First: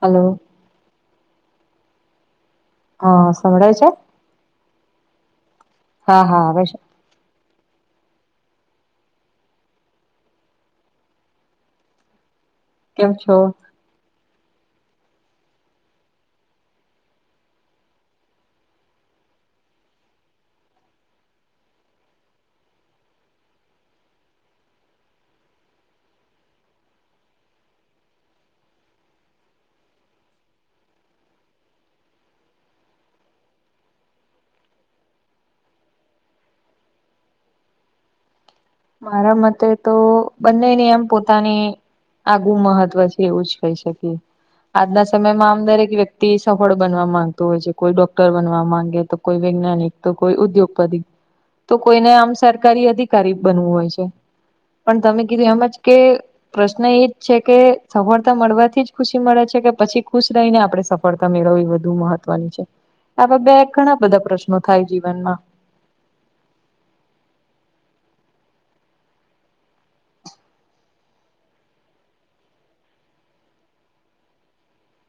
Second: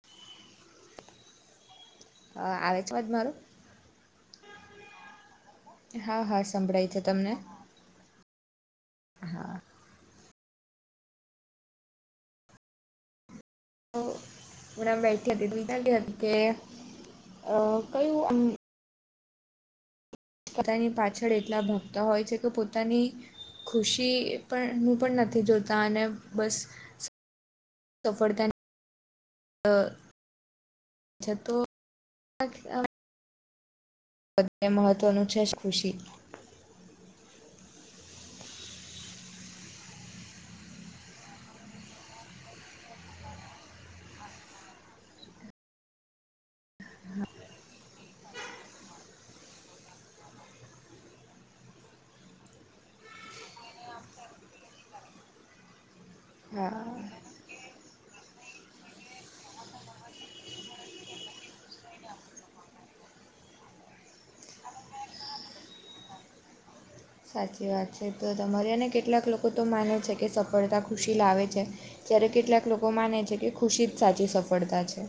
Hello હ આવે છે હ અવાજ મારો સંભડાય છે? હા હા સંભળાય છે તમને? હા કેમ છો? હમણા બેઠી હતી દ્તા કે હતી કે અ કયુંમ પોતાની પાછળ એટલા ભાગતા હોય છે કે પોતાની ખુશી પણ હું પણ નથી જોતા અને બસ ત ફળત ન અ અછ તો અન બધને મહત્વનું છે જ ખુશી [inaudible] મારા મતે તો બંનેને એમ પોતાની આગું મહત્વ છે એવું જ કહી શકીએ આજના સમયમાં આમ દરેક વ્યક્તિ સફળ બનવા માંગતો હોય છે કોઈ ડોક્ટર બનવા માંગે તો કોઈ વૈજ્ઞાનિક તો કોઈ ઉદ્યોગપતિ તો કોઈને આમ સરકારી અધિકારી બનવું હોય છે પણ તમે કીધું એમ જ કે હા પ્રશ્ન એજ છે કે સફળતા મળવાથી જ ખુશી મળે છે કે પછી ખુશ રહીને આપડે સફ ફળતા મેળવવી વધુ મહત્વની છે આ બે ઘણા બધા પ્રશ્નો થાય જીવનમાં સાચી વાત છે તો તમારી એને કેટલાક લોકો તો માને છે કે સફળતા ખુશી લાવે છે જયારે કેટલાક લોકો માને છે કે ખુશી જ સાચી સફળતા છે.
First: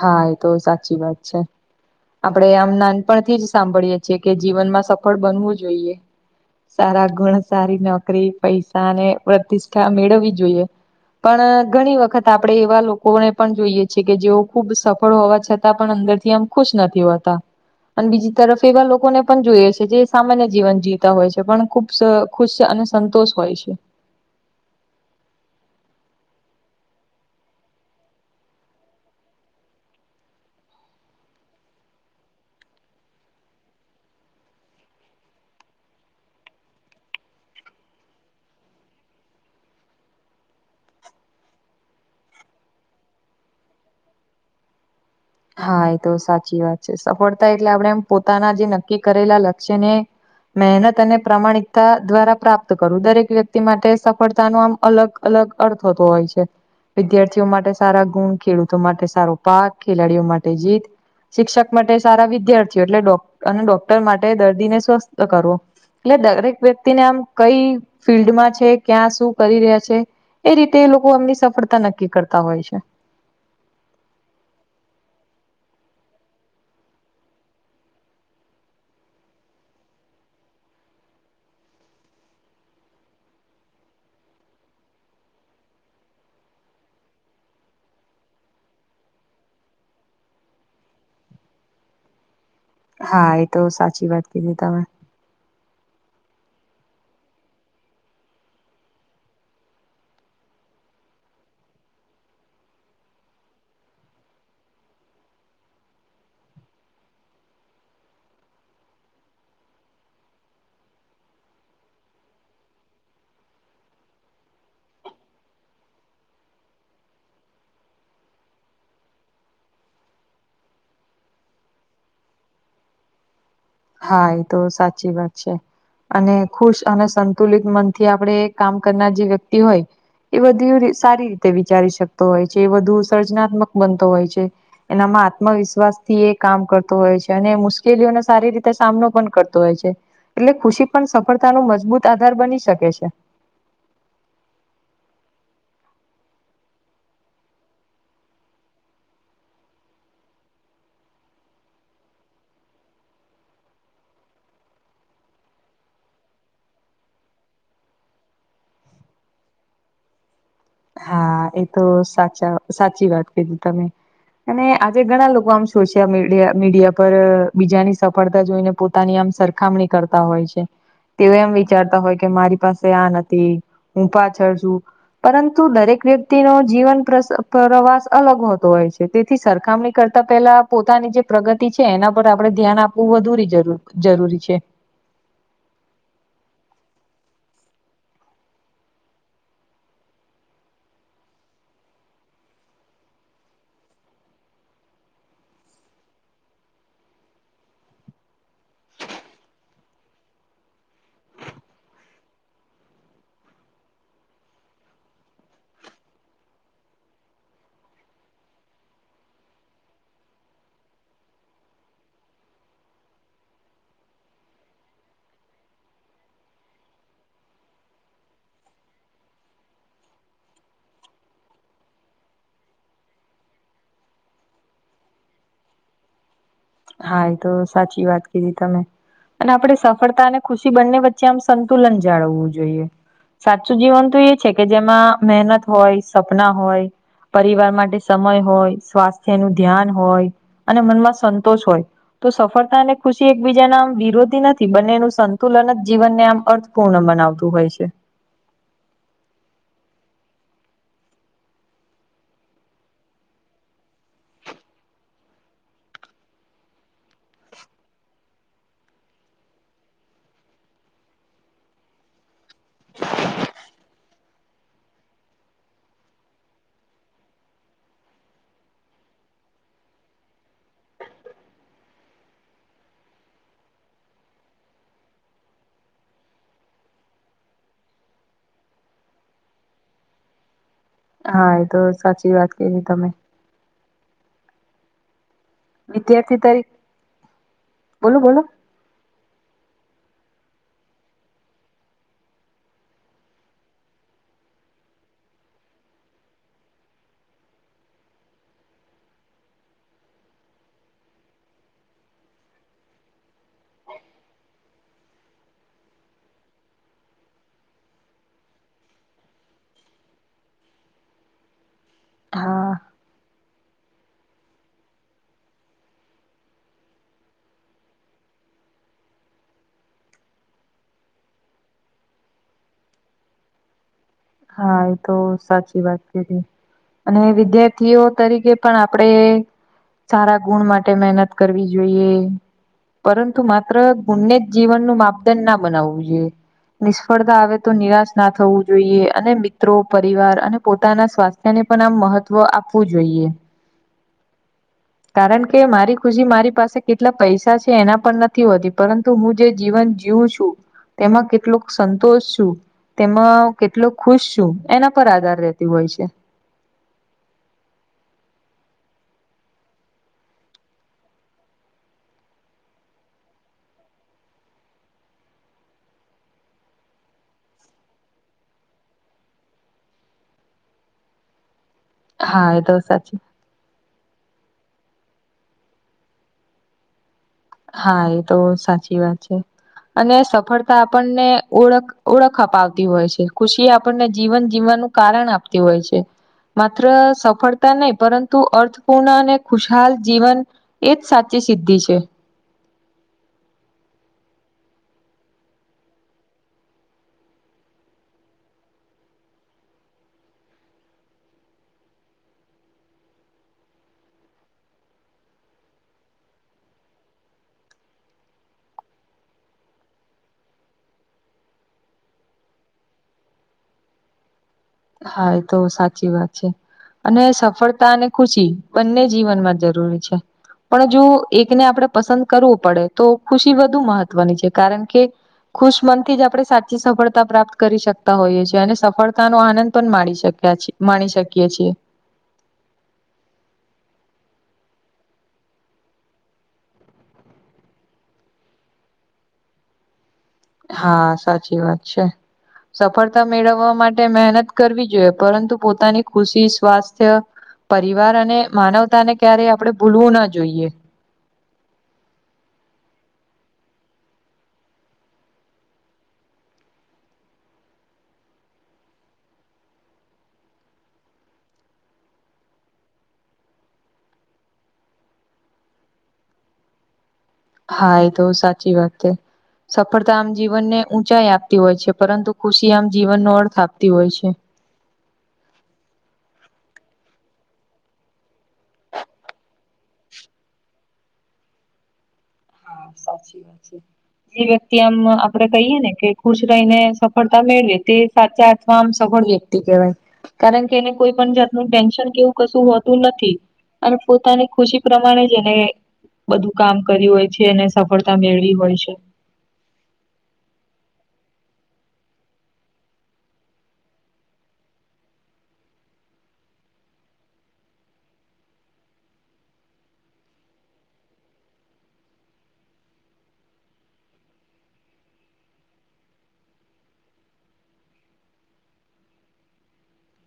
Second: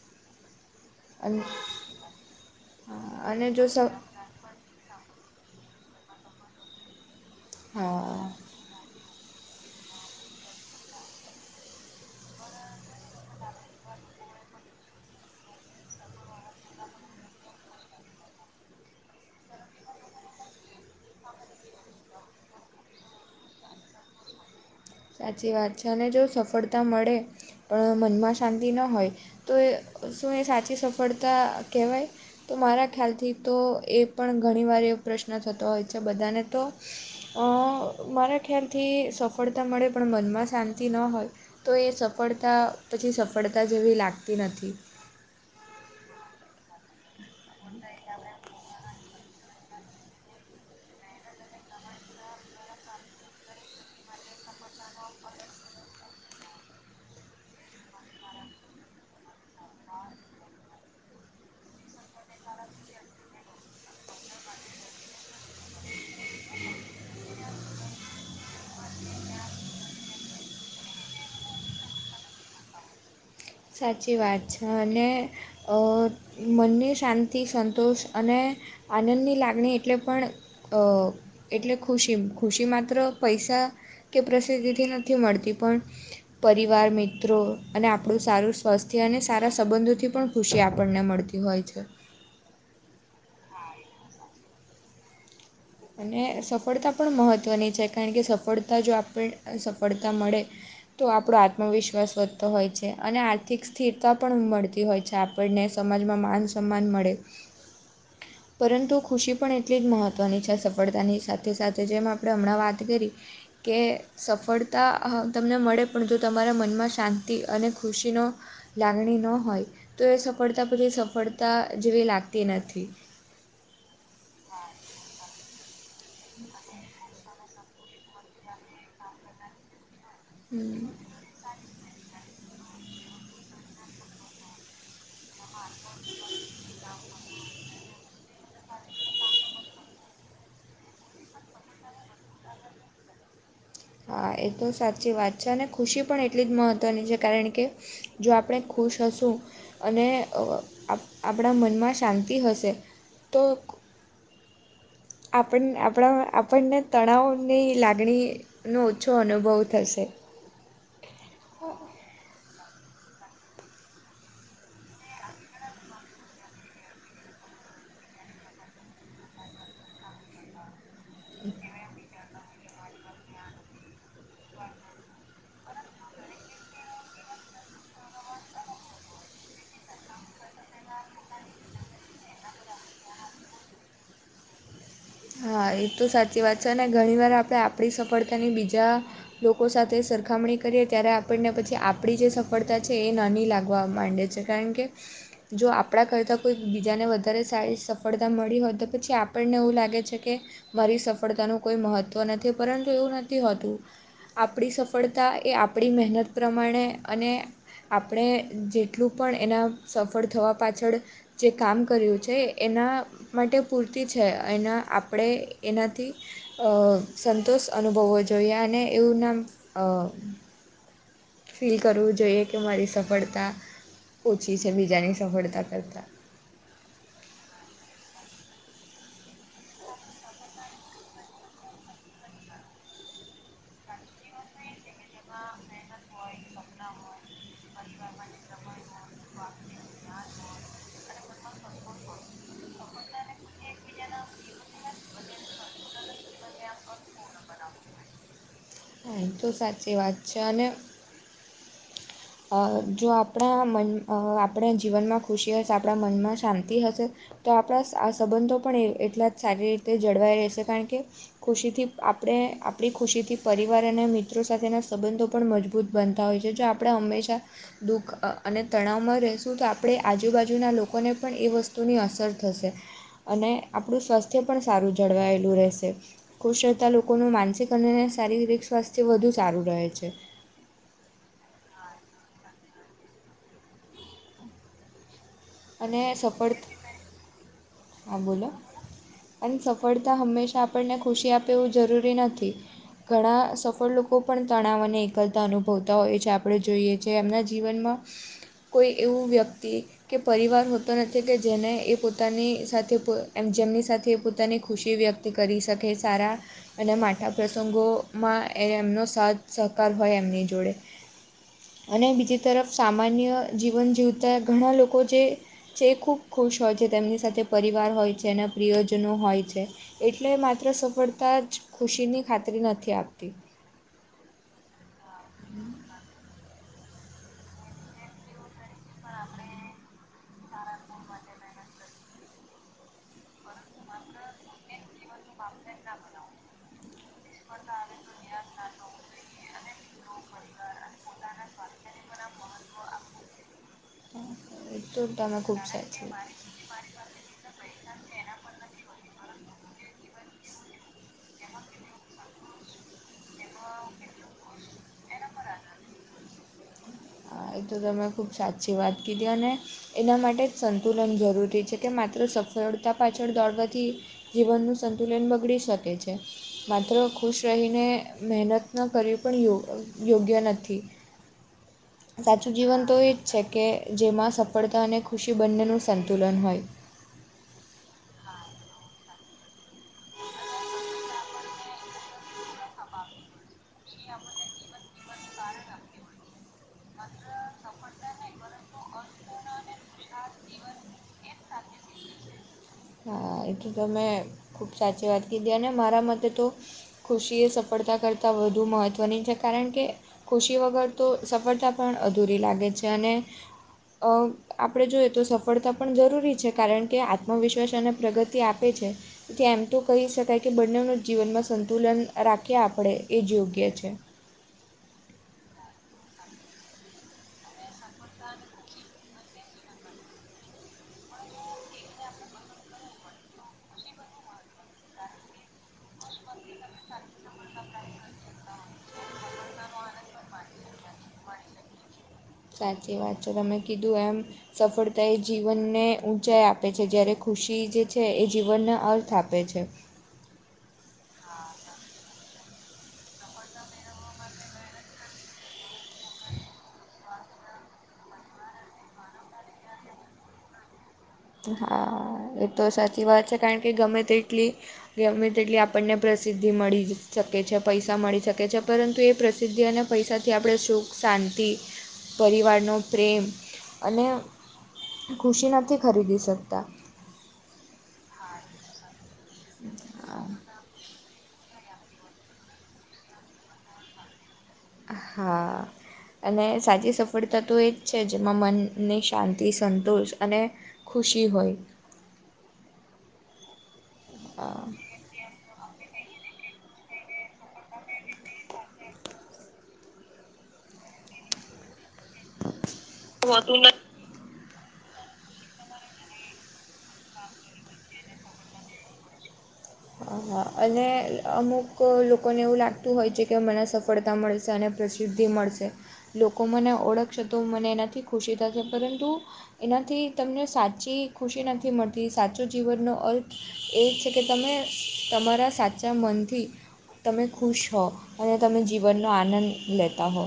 હા એ તો સાચી વાત છે અને આપડે આમ હા નાનપણથી અને જ જો સ સાંભળીએે છીએ કે જીવનમાં સફળ બનવું જોઈએ સારા ગુણ સારી નોકરી હા પૈસા અને પ્રતિષ્ઠા મેળવવી જોઈએ પણ ઘણી વખત આપડે એવા લોકોને પણ જોઈએ છે કે જેઓ ખુબ સફળ હોવા છતાં પણ અંદર થી આમ ખુશ નથી હોતા અને બીજી તરફ એવા લોકોને પણ જોઈએ છે જે સામાન્ય જીવન જીવતા હોય છે પણ ખુબ જ ખુશ છે અને સંતોષ હોય છે સાચી વાત છે અને જો સફળતા મળે પણ મનમાં શાંતિ ન હોય તો એ શું સાચી સફળતા કહેવાય? તો મારા ખ્યાલથી તો એ પણ ઘણીવાર એવો પ્રશ્ન થતો હોય છે બધાને તો અ મારા ખ્યાલથી સફળતા મળે પણ મનમાં શાંતિ ન હોય તો એ સફળતા પછી સફળતા જેવી લાગતી નથી. હા એ તો સાચી વાત છે સફળતા એટલે આપણે પોતાના જે નક્કી કરેલા લક્ષ્ય ને મહેનત અને પ્રામાણિકતા દ્વારા પ્રાપ્ત કરું દરેક વ્યક્તિ માટે સફળતા નો આમ અલગ અલગ અર્થ થતો હોય છે વિદ્યાર્થીઓ માટે સારા ગુણ ખેડૂતો માટે સારો પાક ખેલાડીઓ માટે જીત શિક્ષક માટે સારા વિદ્યાર્થીઓ એટલે ડૉ અને ડોક્ટર માટે દર્દીને સ્વસ્થ કરવો એટલે દરેક વ્યક્તિને આમ કઈ ફિલ્ડમાં છે ક્યાં શું કરી રહ્યા છે- એ રીતે લોકો એમની સફળતા નક્કી કરતા હોય છે. સાચી વાત છે અને અ મનને શાંતિ સંતોષ અને આનંદની લાગણી એટલે પણ અ એટલે ખુશી ખુશી માત્ર પૈસા કે પ્રસિદ્ધિથી નથી મળતી પણ પરિવાર મિત્રો અને આપણું સારું સ્વસ્થથી અને સારા સંબંધોથી પણ ખુશી આપણને મળતી હોય છે. હા એ તો સાચી વાત કીધી તમે અને સફળતા પણ મહત્ત્વની છે કારણ કે સફળતા જો આપણ સફળતા મળે તો આપણો આત્મવિશ્વાસ વધતો હોય છે અને આર્થિક સ્થિરતા પણ મળતી હોય છે આપ પણને સમાજમાં માન સન્માન મળે [inaudible] પરંતુ ખુશી પણ એટલી જ મહત્વની છે સફળતાની સાથે સાથે જેમ આપણે હમણાં વાત કરી કે સફળતા હ તમને મળે પણ જો તમારા મનમાં શાંતિ અને ખુશીનો લાગણી ન હોય તો એ સફળતા પછી સફળતા જેવી લાગતી નથી હા એ તો સાચી વાત છે અને ખુશ અને સંત તુલિત મનથી આપણે કામ કરનાર જે વ્યક્તિ હોય એ બધીવ હમ સારી રીતે વિચારી શકિયે તો એ જે વધુ સર્જનાત્મક બનતો હોય છે. એનામાં આત્મવિશ્વાસથી એ કામ કરતો હોય છે, અને મુશ્કેલીઓને સારી રીતે તે સામનો પણ કરતો હોય છે, એટલે ખુશી પણ સફળતા નો મજબૂત આધાર બની શકે છે. હા એ તો સાચી વાત છે, અને ખુશી પણ એટલી જ મહત્ત્વની છે. કારણ કે જો આપણે ખુશ હશું. અને અ આપઆપણા મનમાં શાંતિ હશે તો આપન આપણા આપણને તણાવની લાગણી નો ઓછો અનુભવ થશે. હા એ તો સાચા સાચી વાત કીધી તમે અને આજે ઘણા લોકો આમ સોશિયા મીડિયા મીડિયાપર બીજાની સફળતા જોઈને પો તાની આમ સરખામણી કરતા હોય છે. તેઓ એમ વિચારતા હોય કે મારી પાસે આ નથી. હું પાછળ છું. તું દરેક વ્યક તિ નો જીવન પ્રસ પ્રવાસ અલગ હોતો હોય છે. તેથી સરખામણી કરતા પેલા પોતાની જે પ્રગતિ છે એના પર આપણે ધ્યાન આપવું વધુરી જરૂરી જરૂરી છે. હા એ તો સાચી વાત છે, અને ઘણીવાર આપણે આપણી સફળતાની બીજા લોકો સાથે સરખામણી કરીએ ત્યારે આપણને પછી આપણી જે સફળતા છે. એ નાની લાગવા માંડે છે. કારણ કે જો આપણા કરતા કોઈક બીજાને વધારે સારી સફળતા મળી હોય, તો પછી આપણને એવું લાગે છે. કે મારી સફળતાનું કોઈ મહત્ત્વ નથી, પરંતુ એવું નથી હોતું. આપણી સફળતા એ આપણી મહેનત પ્રમાણે અને આપણે જેટલું પણ એના સફળ થવા પાછળ જે કામ કર્યું છે એના માટે પૂરતી છે. એના આપ પડે એનાથી અ સંતોષ અનુભવવો જોઈએ અને એવું નામ અ ફીલ કરવું જોઈએ કે મારી સફળતા ઓછી છે બીજાની સફળતા કરતા હા ઈતો સાચી વાત કીધી તમે. અને આપણે સફળતા અને ખુશી બંને વચ્ચે આમ સંતુલન જાળવવું જોઈએ. સાચું જીવન તો એ છે કે જેમાં મહેનત હોય, સપના હોય, પરિવાર માટે સમય હોય, સ્વાસ્થ્ય નું ધ્યાન હોય અને મનમાં સંતોષ હોય. તો સફળતા અને ખુશી એકબીજાના આમ વિરોધી નથી. બંનેનું સંતુલન જીવનને આમ અર્થ પૂર્ણ બનાવતું હોય છે. હા ઈતો સાચી વાત છે અને અ જો આપણા મન અ આપણા જીવનમાં ખુશી હશે. આપણા મનમાં શાંતિ હશે તો આપણા આ સંબંધો પણ એટલા જ સારી રીતે જળવાઈ રહેશે, કારણ કે ખુશીથી આપડે આપણી ખુશીથી પરિવાર અને મિત્રો સાથેના સંબંધો પણ મજબૂત બનતા હોય છે જો આપ આપડે હંમેશા દુઃખ અને તણાવમાં રહેશું તો આપણે આજુબાજુના લોકોને પણ એ વસ્તુની અસર થશે. અને આપણું સ્વાસ્થ્ય પણ સારું જળવાયેલું રહેશે. ખુશ થતાં લોકોનું માનસિક અને શારીરિક સ્વાસ્થ્ય વધુ સારું રહે છે. હા એ તો સાચી વાત કીધી તમે અને વિદ્યાર્થી સફળ તરીકે હા બોલો અને સફળતા હંમેશા આપણને ખુશી આપે એવું જરૂરી નથી. ઘણા સફળ લોકો પણ તણાવ અને એકલતા અનુભવતા હોય છે આપણે જોઈએ જે એમના જીવનમાં કોઈ એવું વ્યક્તિ કે પરિવાર હોતો નથી કે જેને એ પોતાની સાથે એમ જેમની સાથે પોતાની ખુશી વ્યક્ત કરી શકે સારા અને માઠા પ્રસંગોમાં એમનો સાથ સહકાર હોય એમની જોડે અને બીજી તરફ હા સામાન્ય જીવન જીવતા ઘણા લોકો જે જે ખૂબ ખુશ હોય છે તેમની સાથે પરિવાર હોય છે એના પ્રિયજનો હોય છે. એટલે માત્ર સફળતા જ ખુશીની ખાતરી નથી આપતી હા એ તો સાચી વાત કરી અને વિદ્યાર્થીઓ તરીકે પણ આપણેે સારા ગુણ માટે મહેનત કરવી જોઈએ. પરંતુ માત્ર ગુણને જ જીવનનું માપદંડ ના બનાવવું જોઈએ. નિષ્ફળતા આવે તો નિરાશ ના થવું જોઈએ. અને મિત્રો પરિવાર અને પોતાના સ્વાસ્થ્ય ને પણ આમ મહત્વ આપવું જોઈએ. હા એ તો તમે કારણ કે ખૂબ મારી સાચું ખુશી મારી પાસે કેટલા પૈસા છે એના પણ નથી હોતી પરંતુ હું જે જીવન જીવું છું તેમાં કેટલોક સંતોષ છું. તેમાં કેટલો ખુશ છું એના પર આધાર રહેતો હોય છે. હા એ તો તમે ખૂબ સાચી વાત કીધી અને એના માટે જ સંતુલન જરૂરી છે કે માત્ર સફળતા પાછળ દોડવાથી જીવનનું સંતુલન બગડી શકે છે. માત્ર ખુશ રહીને મહેનત ન કરવી પણ યોગ્ય નથી. સાચું જીવન તો એ જ છે કે જેમાં સફળતા અને ખુશી બંનેનું સંતુલન હોય હા એ તો સાચી વાત છે. અને સફળતા આપણને ઓળખ ઓળખ અપાવતી હોય છે. ખુશી આપણને જીવન જીવવાનું કારણ આપતી હોય છે. માત્ર સફળતા નહી પરંતુ અર્થપૂર્ણ અને ખુશહાલ જીવન એજ સાચી છે. સિધી છે. હા એટલે તો મેં ખૂબ સાચી વાત કીધી અને મારા મતે તો ખુશી એ સફળતા કરતાં વધુ મહત્ત્વની છે કારણ કે ખુશી વગર તો સફળતા પણ અધૂરી લાગે છે અને અ આપણે જોઈએ તો સફળતા પણ જરૂરી છે કારણ કે આત્મવિશ્વાસ અને પ્રગતિ આપે છે. તે એમ તો કહી શકાય કે બંનેનું જીવનમાં સંતુલન રાખીએ આપણે એ જ યોગ્ય છે હા એ તો સાચી વાત છે. અને સફળતા અને ખુશી બંને જીવનમાં જરૂરી છે. પણ જો એકને આપડે પસંદ કરવું પડે તો ખુશી વધુ મહત્વની છે કારણ કે ખુશ મનથી જ આપણે સાચી સફળતા પ્રાપ્ત કરી શકતા હોઈએ છીએ અને સફળતા નો આનંદ પણ માણી શક્યા માણી શકીએ છીએ. સાચી વાત છે તમે કીધું એમ. સફળતા એ જીવનને ઊંચાઈ આપે છે જ્યારે ખુશી જે છે એ જીવનને અર્થ આપે છે. હા સાચી વાત છે. સફળતા મેળવવા માટે મહેનત કરવી જોઈએ પરંતુ પોતાની ખુશી સ્વાસ્થ્ય પરિવાર અને માનવતા ને ક્યારેય આપણે ભૂલવું ના જોઈએ. હા એ તો સાચી વાત છે કારણ કે ગમે તે એટલી ગમે તેટલી આપણને પ્રસિદ્ધિ મળી શકે છે પૈસા મળી શકે છે પરંતુ એ પ્રસિદ્ધિ અને પૈસાથી આપણે સુખ શાંતિ પરિવારનો પ્રેમ અને ખુશી નથી ખરીદી શકતા. હા એ તો સાચી વાત છે સફળતા આમ જીવનને ઉંચાઈ આપતી હોય છે પરંતુ ખુશી આમ જીવનનો અર્થ આપતી હોય છે. હા અને સાચી સફળતા તો એ જ છે જેમાં મનની શાંતિ સંતોષ અને ખુશી હોય હા સાચી વાત છે. જે અ વ્યક્તિ આમ આપણે કહીએ ને કે ખુશ રહીને સફળતા મેળવીએ તે સાચા અથવા આમ સફળ વ્યક્તિ કેવાય કારણ કે એને કોઈ પણ જાતનું ટેન્શન કેવું? કશું હોતું નથી અને પોતાની ખુશી પ્રમાણે જ એને બધું કામ કર્યું હોય છે એને સફળતા મેળવી હોય છે. હા હા અને અમુક લોકોને એવું લાગતું હોય છે કે મને સફળતા મળશે અને પ્રસિદ્ધિ મળશે લોકો મને ઓળખશે તો મને એનાથી ખુશી થશે પરંતુ એનાથી તમને સાચી ખુશી નથી મળતી સાચો જીવનનો અર્થ એ છે કે તમે તમારા સાચા મનથી તમે ખુશ હો અને તમે જીવનનો આનંદ લેતા હો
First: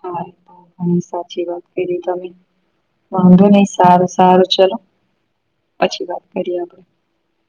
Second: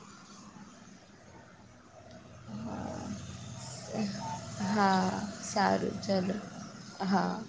હા ઘણી સાચી વાત કરી તમે વાંધો નહી સારું સારું ચલો હા સારું પછી વાત ચલો કરીએ આપડે હા